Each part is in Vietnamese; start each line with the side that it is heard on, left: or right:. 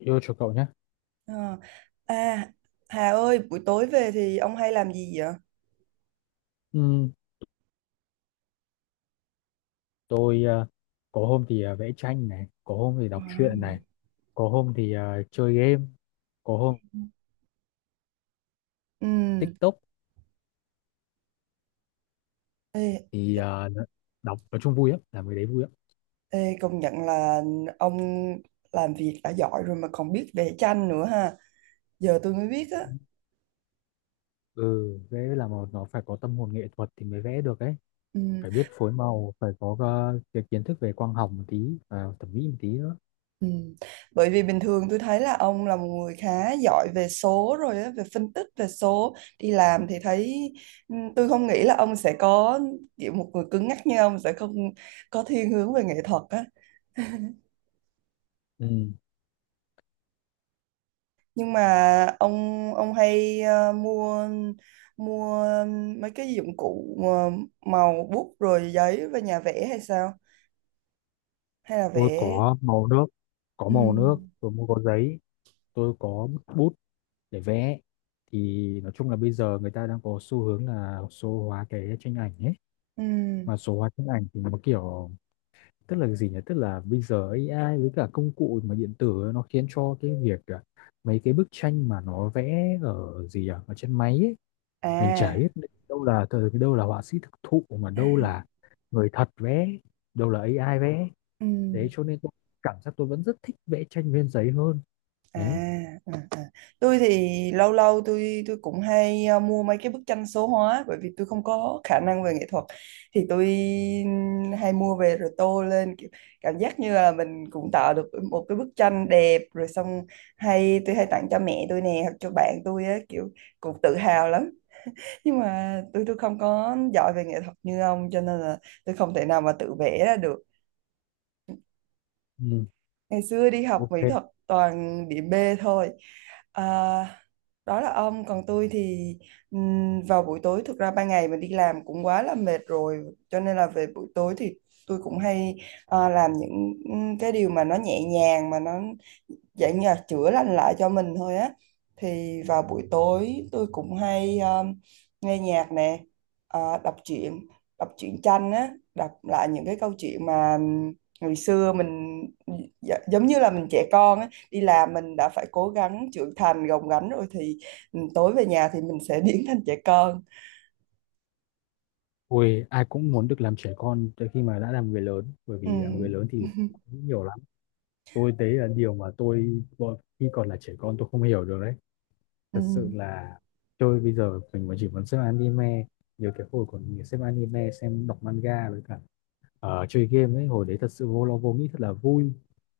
left: Yêu chuộng cậu nhé.
right: Ờ. À, Hà ơi, buổi tối về thì ông hay làm gì vậy?
left: Ừm, tôi ờ, có hôm thì vẽ tranh này, có hôm thì đọc truyện này,
right: Wow.
left: có hôm thì chơi game, có hôm
right: Ừ.
left: TikTok
right: Ê,
left: thì đọc, nói chung vui lắm, làm cái đấy vui lắm.
right: ê, công nhận là ông làm việc đã giỏi rồi mà còn biết vẽ tranh nữa ha. Giờ tôi mới biết á.
left: Ừ, vẽ là một nó phải có tâm hồn nghệ thuật thì mới vẽ được ấy,
right: Ừ.
left: phải biết phối màu, phải có cái kiến thức về quang học một tí và thẩm mỹ một tí nữa.
right: Ừ. Bởi vì bình thường tôi thấy là ông là một người khá giỏi về số rồi á, về phân tích về số. Đi làm thì thấy tôi không nghĩ là ông sẽ có kiểu một người cứng nhắc như ông sẽ không có thiên hướng về nghệ thuật á.
left: Ừ.
right: Nhưng mà ông ông hay mua mua mấy cái dụng cụ màu bút rồi giấy và nhà vẽ hay sao, hay là
left: Tôi
right: vẽ?
left: có màu nước, có
right: Ừ.
left: màu nước tôi mua, có giấy, tôi có bút để vẽ. Thì nói chung là bây giờ người ta đang có xu hướng là số hóa cái tranh ảnh ấy,
right: Ừ.
left: mà số hóa tranh ảnh thì nó kiểu, tức là gì nhỉ, tức là bây giờ AI với cả công cụ mà điện tử ấy, nó khiến cho cái việc mấy cái bức tranh mà nó vẽ ở gì à ở trên máy ấy, mình chả
right: À.
left: biết đâu là thời, đâu là họa sĩ thực thụ, mà đâu là người thật vẽ, đâu là AI vẽ.
right: Ừ.
left: Đấy, cho nên tôi cảm giác tôi vẫn rất thích vẽ tranh trên giấy hơn.
right: À,
left: Đấy.
right: à, à. Tôi thì lâu lâu tôi cũng hay mua mấy cái bức tranh số hóa, bởi vì tôi không có khả năng về nghệ thuật thì tôi hay mua về rồi tô lên, kiểu cảm giác như là mình cũng tạo được một cái bức tranh đẹp rồi xong hay tôi hay tặng cho mẹ tôi nè hoặc cho bạn tôi á, kiểu cũng tự hào lắm. Nhưng mà tôi không có giỏi về nghệ thuật như ông cho nên là tôi không thể nào mà tự vẽ ra được.
left: Ừ,
right: Ngày xưa đi học mỹ
left: ok.
right: thuật toàn điểm B thôi. À, đó là ông, còn tôi thì vào buổi tối, thực ra ban ngày mình đi làm cũng quá là mệt rồi cho nên là về buổi tối thì tôi cũng hay làm những cái điều mà nó nhẹ nhàng, mà nó dạng như là chữa lành lại cho mình thôi á. Thì vào buổi tối tôi cũng hay nghe nhạc nè, ờ, đọc truyện đọc truyện tranh á, đọc lại những cái câu chuyện mà ngày xưa mình giống như là mình trẻ con á, đi làm mình đã phải cố gắng trưởng thành gồng gánh rồi thì tối về nhà thì mình sẽ biến thành trẻ con.
left: Ôi, ai cũng muốn được làm trẻ con tới khi mà đã làm người lớn, bởi
right: Ừ.
left: vì làm người lớn thì cũng nhiều lắm. Tôi đấy là điều mà khi còn là trẻ con tôi không hiểu được đấy.
right: Ừ.
left: Thật sự là tôi bây giờ mình mà chỉ muốn xem anime. Nhiều cái hồi còn xem anime, xem đọc manga với cả chơi game ấy hồi đấy thật sự vô lo vô nghĩ, thật là vui.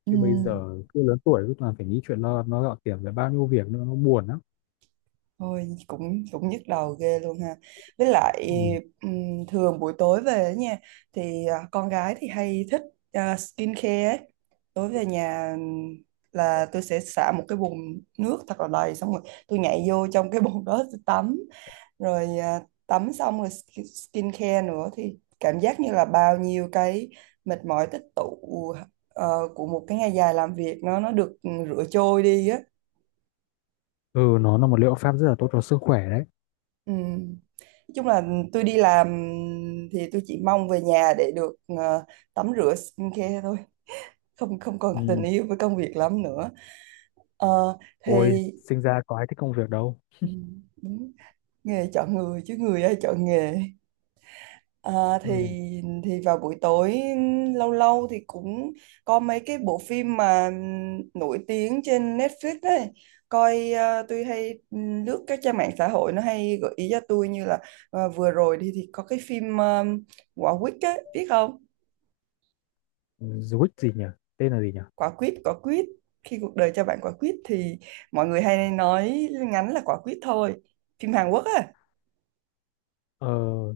right: Ừ.
left: Chứ bây giờ cứ lớn tuổi cứ toàn phải nghĩ chuyện lo nó gạo tiền, về bao nhiêu việc nữa, nó buồn lắm.
right: Thôi, cũng cũng nhức đầu ghê luôn ha. Với lại
left: Ừ.
right: thường buổi tối về ấy nha, thì con gái thì hay thích skincare ấy. Tối về nhà là tôi sẽ xả một cái bồn nước thật là đầy xong rồi tôi nhảy vô trong cái bồn đó tôi tắm rồi, tắm xong rồi skincare nữa thì cảm giác như là bao nhiêu cái mệt mỏi tích tụ của một cái ngày dài làm việc nó được rửa trôi đi á.
left: Ừ, nó là một liệu pháp rất là tốt cho sức khỏe đấy.
right: Ừ. Nói chung là tôi đi làm thì tôi chỉ mong về nhà để được tắm rửa skincare thôi, không không còn tình
left: Ừ.
right: yêu với công việc lắm nữa. Ờ, thì
left: Ôi sinh ra có ai thích công việc đâu.
right: ừ, đúng, nghề chọn người chứ người ai chọn nghề. À, thì
left: Ừ.
right: vào buổi tối lâu lâu thì cũng có mấy cái bộ phim mà nổi tiếng trên Netflix ấy, coi tôi hay lướt các trang mạng xã hội nó hay gợi ý cho tôi, như là vừa rồi thì có cái phim Quả quýt ấy, biết không?
left: Zwick gì nhỉ? Tên là gì nhỉ?
right: Quả quýt, khi cuộc đời cho bạn quả quýt thì mọi người hay nói ngắn là Quả quýt thôi, phim Hàn Quốc á.
left: Ờ,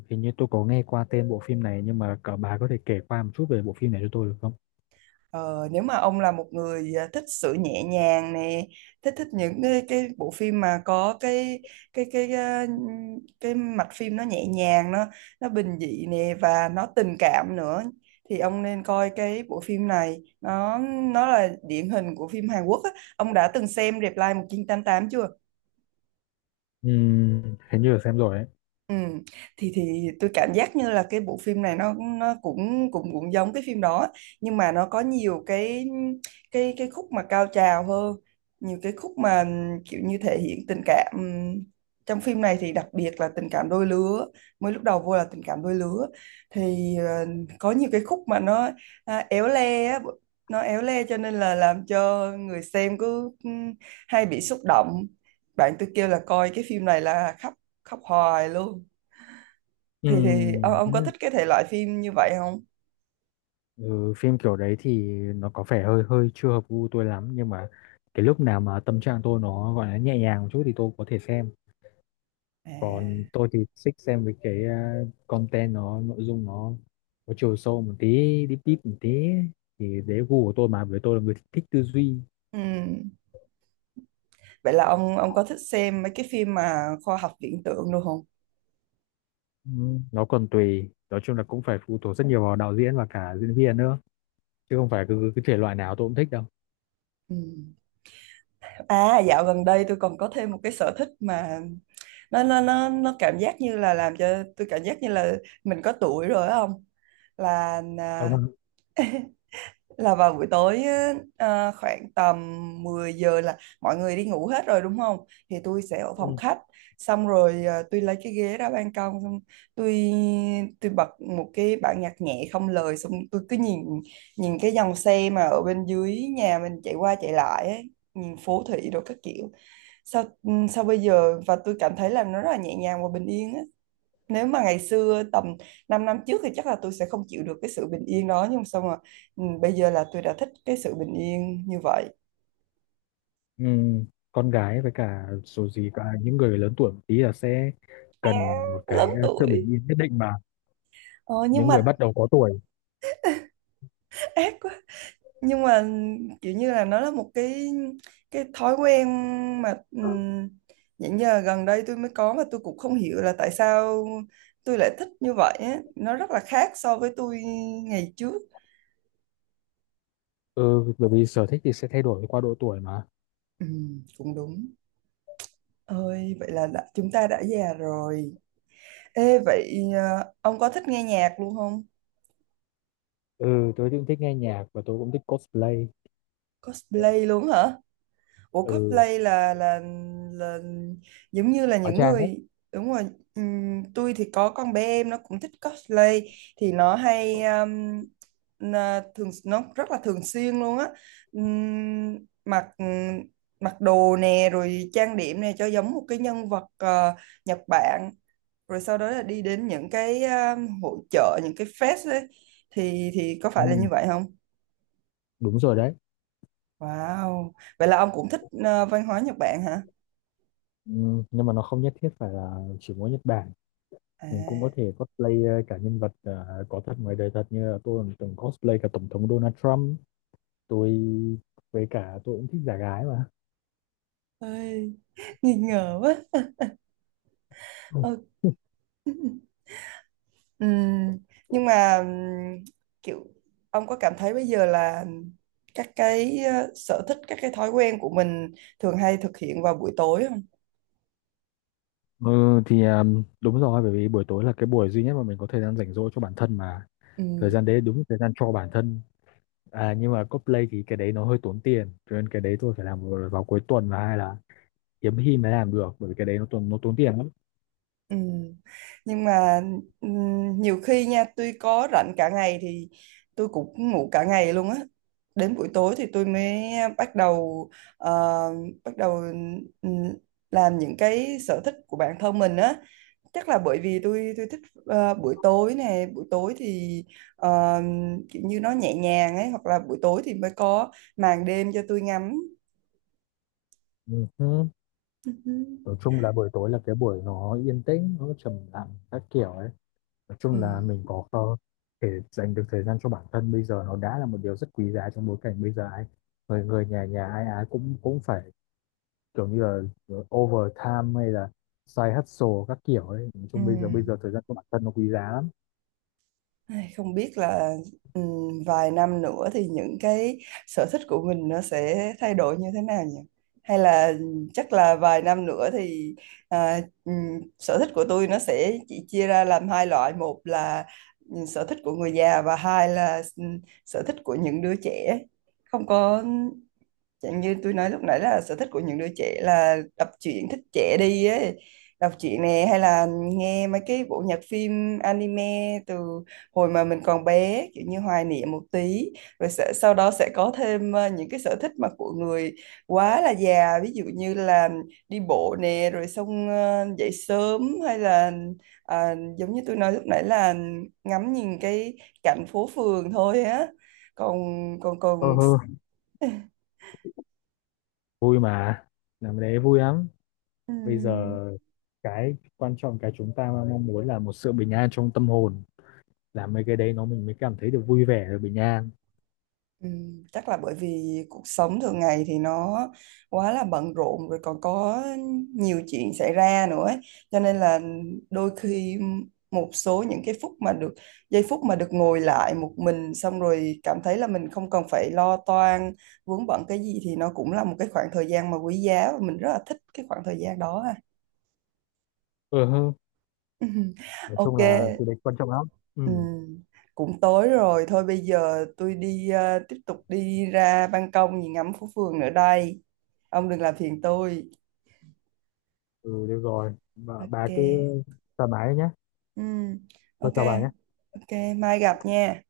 left: hình như tôi có nghe qua tên bộ phim này, nhưng mà cả bà có thể kể qua một chút về bộ phim này cho tôi được không?
right: Ờ, nếu mà ông là một người thích sự nhẹ nhàng nè, thích thích những cái bộ phim mà có cái cái à, cái mạch phim nó nhẹ nhàng, nó bình dị nè và nó tình cảm nữa thì ông nên coi cái bộ phim này, nó là điển hình của phim Hàn Quốc á. Ông đã từng xem Reply 1988 chưa?
left: Ừm, hình như là xem rồi ấy.
right: Ừ. Thì tôi cảm giác như là cái bộ phim này nó cũng cũng cũng giống cái phim đó, nhưng mà nó có nhiều cái khúc mà cao trào hơn, nhiều cái khúc mà kiểu như thể hiện tình cảm. Trong phim này thì đặc biệt là tình cảm đôi lứa, mới lúc đầu vô là tình cảm đôi lứa thì có nhiều cái khúc mà nó éo le á, nó éo le cho nên là làm cho người xem cứ hay bị xúc động, bạn tôi kêu là coi cái phim này là khóc, khóc hoài luôn. Thì ông có
left: Ừm.
right: thích cái thể loại phim như vậy không?
left: Ừ, phim kiểu đấy thì nó có vẻ hơi hơi chưa hợp gu tôi lắm, nhưng mà cái lúc nào mà tâm trạng tôi nó gọi là nhẹ nhàng một chút thì tôi có thể xem.
right: À.
left: Còn tôi thì thích xem với cái content, nó nội dung nó có chiều sâu một tí, deep deep một tí, thì đấy gu của tôi, mà với tôi là người thích tư duy.
right: Ừ. Vậy là ông có thích xem mấy cái phim mà khoa học viễn tưởng luôn không?
left: Ừ, nó còn tùy, nói chung là cũng phải phụ thuộc rất nhiều vào đạo diễn và cả diễn viên nữa, chứ không phải cứ cái thể loại nào tôi cũng thích đâu.
right: Ừ. À, dạo gần đây tôi còn có thêm một cái sở thích mà nó cảm giác như là làm cho tôi cảm giác như là mình có tuổi rồi á ông. là à,
left: Còn
right: là vào buổi tối á, khoảng tầm 10 giờ là mọi người đi ngủ hết rồi đúng không? Thì tôi sẽ ở phòng
left: ừ.
right: khách xong rồi, tôi lấy cái ghế ra ban công xong tôi tôi bật một cái bản nhạc nhẹ không lời xong tôi cứ nhìn, nhìn cái dòng xe mà ở bên dưới nhà mình chạy qua chạy lại ấy, nhìn phố thị đồ các kiểu. Sao bây giờ và tôi cảm thấy là nó rất là nhẹ nhàng và bình yên á, nếu mà ngày xưa tầm 5 năm trước thì chắc là tôi sẽ không chịu được cái sự bình yên đó, nhưng mà xong rồi bây giờ là tôi đã thích cái sự bình yên như vậy.
left: Ừ, con gái với cả số gì cả, những người lớn tuổi một tí là sẽ cần một cái
right: Lớn
left: sự bình
right: tuổi.
left: yên nhất định mà,
right: Ờ, nhưng
left: những người
right: mà
left: bắt đầu có tuổi.
right: ác quá. Nhưng mà kiểu như là nó là một cái thói quen mà những giờ gần đây tôi mới có, mà tôi cũng không hiểu là tại sao tôi lại thích như vậy á. Nó rất là khác so với tôi ngày trước.
left: Ừ, bởi vì sở thích thì sẽ thay đổi qua độ tuổi mà.
right: Cũng đúng. Ơi, vậy là chúng ta đã già rồi. Ê, vậy ông có thích nghe nhạc luôn không?
left: Ừ, tôi cũng thích nghe nhạc và tôi cũng thích cosplay.
right: Cosplay luôn hả? Ủa
left: Ừ,
right: cosplay là là giống như là
left: hóa
right: những
left: trang đấy.
right: người đúng rồi. Tôi thì có con bé em nó cũng thích cosplay, thì nó hay nó thường nó rất là thường xuyên luôn á. Ừm, mặc mặc đồ nè rồi trang điểm nè cho giống một cái nhân vật Nhật Bản, rồi sau đó là đi đến những cái hội chợ, những cái fest ấy, thì có phải là
left: Ừ,
right: như vậy không?
left: đúng rồi đấy.
right: Wow, vậy là ông cũng thích văn hóa Nhật Bản hả?
left: Ừ, nhưng mà nó không nhất thiết phải là chỉ mỗi Nhật Bản.
right: À,
left: Mình cũng có thể cosplay cả nhân vật có thật ngoài đời thật, như là tôi cũng từng cosplay cả tổng thống Donald Trump. Tôi với cả tôi cũng thích giả gái mà.
right: ơi, nghi ngờ quá.
left: Ừ.
right: Ờ, ừm, nhưng mà kiểu ông có cảm thấy bây giờ là các cái sở thích, các cái thói quen của mình thường hay thực hiện vào buổi tối
left: Ừ thì đúng rồi, bởi vì buổi tối là cái buổi duy nhất mà mình có thời gian rảnh rỗi cho bản thân mà. Thời
right: không?
left: gian đấy đúng là thời gian cho bản thân. À nhưng mà cosplay thì cái đấy nó hơi tốn tiền, cho nên cái đấy tôi phải làm vào cuối tuần, và hay là hiếm khi mới làm được, bởi vì cái đấy nó tốn tiền lắm.
right: Ừ. Nhưng mà ừ, nhiều khi nha tôi có rảnh cả ngày thì tôi cũng ngủ cả ngày luôn á, đến buổi tối thì tôi mới bắt đầu ờ, bắt đầu ừ, làm những cái sở thích của bản thân mình á, chắc là bởi vì tôi thích buổi tối thì ờ, kiểu như nó nhẹ nhàng ấy, hoặc là buổi tối thì mới có màn đêm cho tôi ngắm.
left: Ừ. Ừ.
right: Ừ.
left: Nói chung là buổi tối là cái buổi nó yên tĩnh, nó trầm lặng các kiểu ấy. Nói
right: Ừ.
left: chung là mình có thể dành được thời gian cho bản thân bây giờ, nó đã là một điều rất quý giá trong bối cảnh bây giờ ai, người người nhà nhà ai ai cũng cũng phải kiểu như là ờ, overtime hay là side hustle các kiểu ấy, nói
right: Ừ.
left: chung bây giờ thời gian của bản thân nó quý giá lắm.
right: Ai, không biết là vài năm nữa thì những cái sở thích của mình nó sẽ thay đổi như thế nào nhỉ? Hay là chắc là vài năm nữa thì sở thích của tôi nó sẽ chỉ chia ra làm hai loại. Một là sở thích của người già và hai là sở thích của những đứa trẻ. Không có Chẳng như tôi nói lúc nãy là sở thích của những đứa trẻ là đọc truyện thích trẻ đi ấy, đọc truyện nè hay là nghe mấy cái bộ nhạc phim anime từ hồi mà mình còn bé, kiểu như hoài niệm một tí, sau đó sẽ có thêm những cái sở thích mà của người quá là già, ví dụ như là đi bộ nè rồi xong dậy sớm, hay là giống như tôi nói lúc nãy là ngắm nhìn cái cảnh phố phường thôi á. Còn còn
left: Ờ
right: còn
left: hơ, vui mà, làm cái đấy vui lắm. Bây
right: ừm,
left: giờ cái quan trọng, cái chúng ta mong muốn là một sự bình an trong tâm hồn, làm mấy cái đấy nó mình mới cảm thấy được vui vẻ và bình an.
right: Ừ, chắc là bởi vì cuộc sống thường ngày thì nó quá là bận rộn rồi còn có nhiều chuyện xảy ra nữa ấy. Cho nên là đôi khi một số những cái phút mà được giây phút mà được ngồi lại một mình xong rồi cảm thấy là mình không cần phải lo toan vướng bận cái gì thì nó cũng là một cái khoảng thời gian mà quý giá, và mình rất là thích cái khoảng thời gian đó ha.
left: Ờ hơ, nói chung
right: Ok.
left: là cái đấy quan trọng lắm. Ừ.
right: Ừ, cũng tối rồi thôi, bây giờ tôi đi tiếp tục đi ra ban công nhìn ngắm phố phường nữa đây, ông đừng làm phiền tôi.
left: Ừ được rồi bà
right: Ok.
left: cứ thoải mái nhé.
right: Ừ,
left: Tôi
right: ok.
left: chào bà nhé.
right: Ok, mai gặp nha.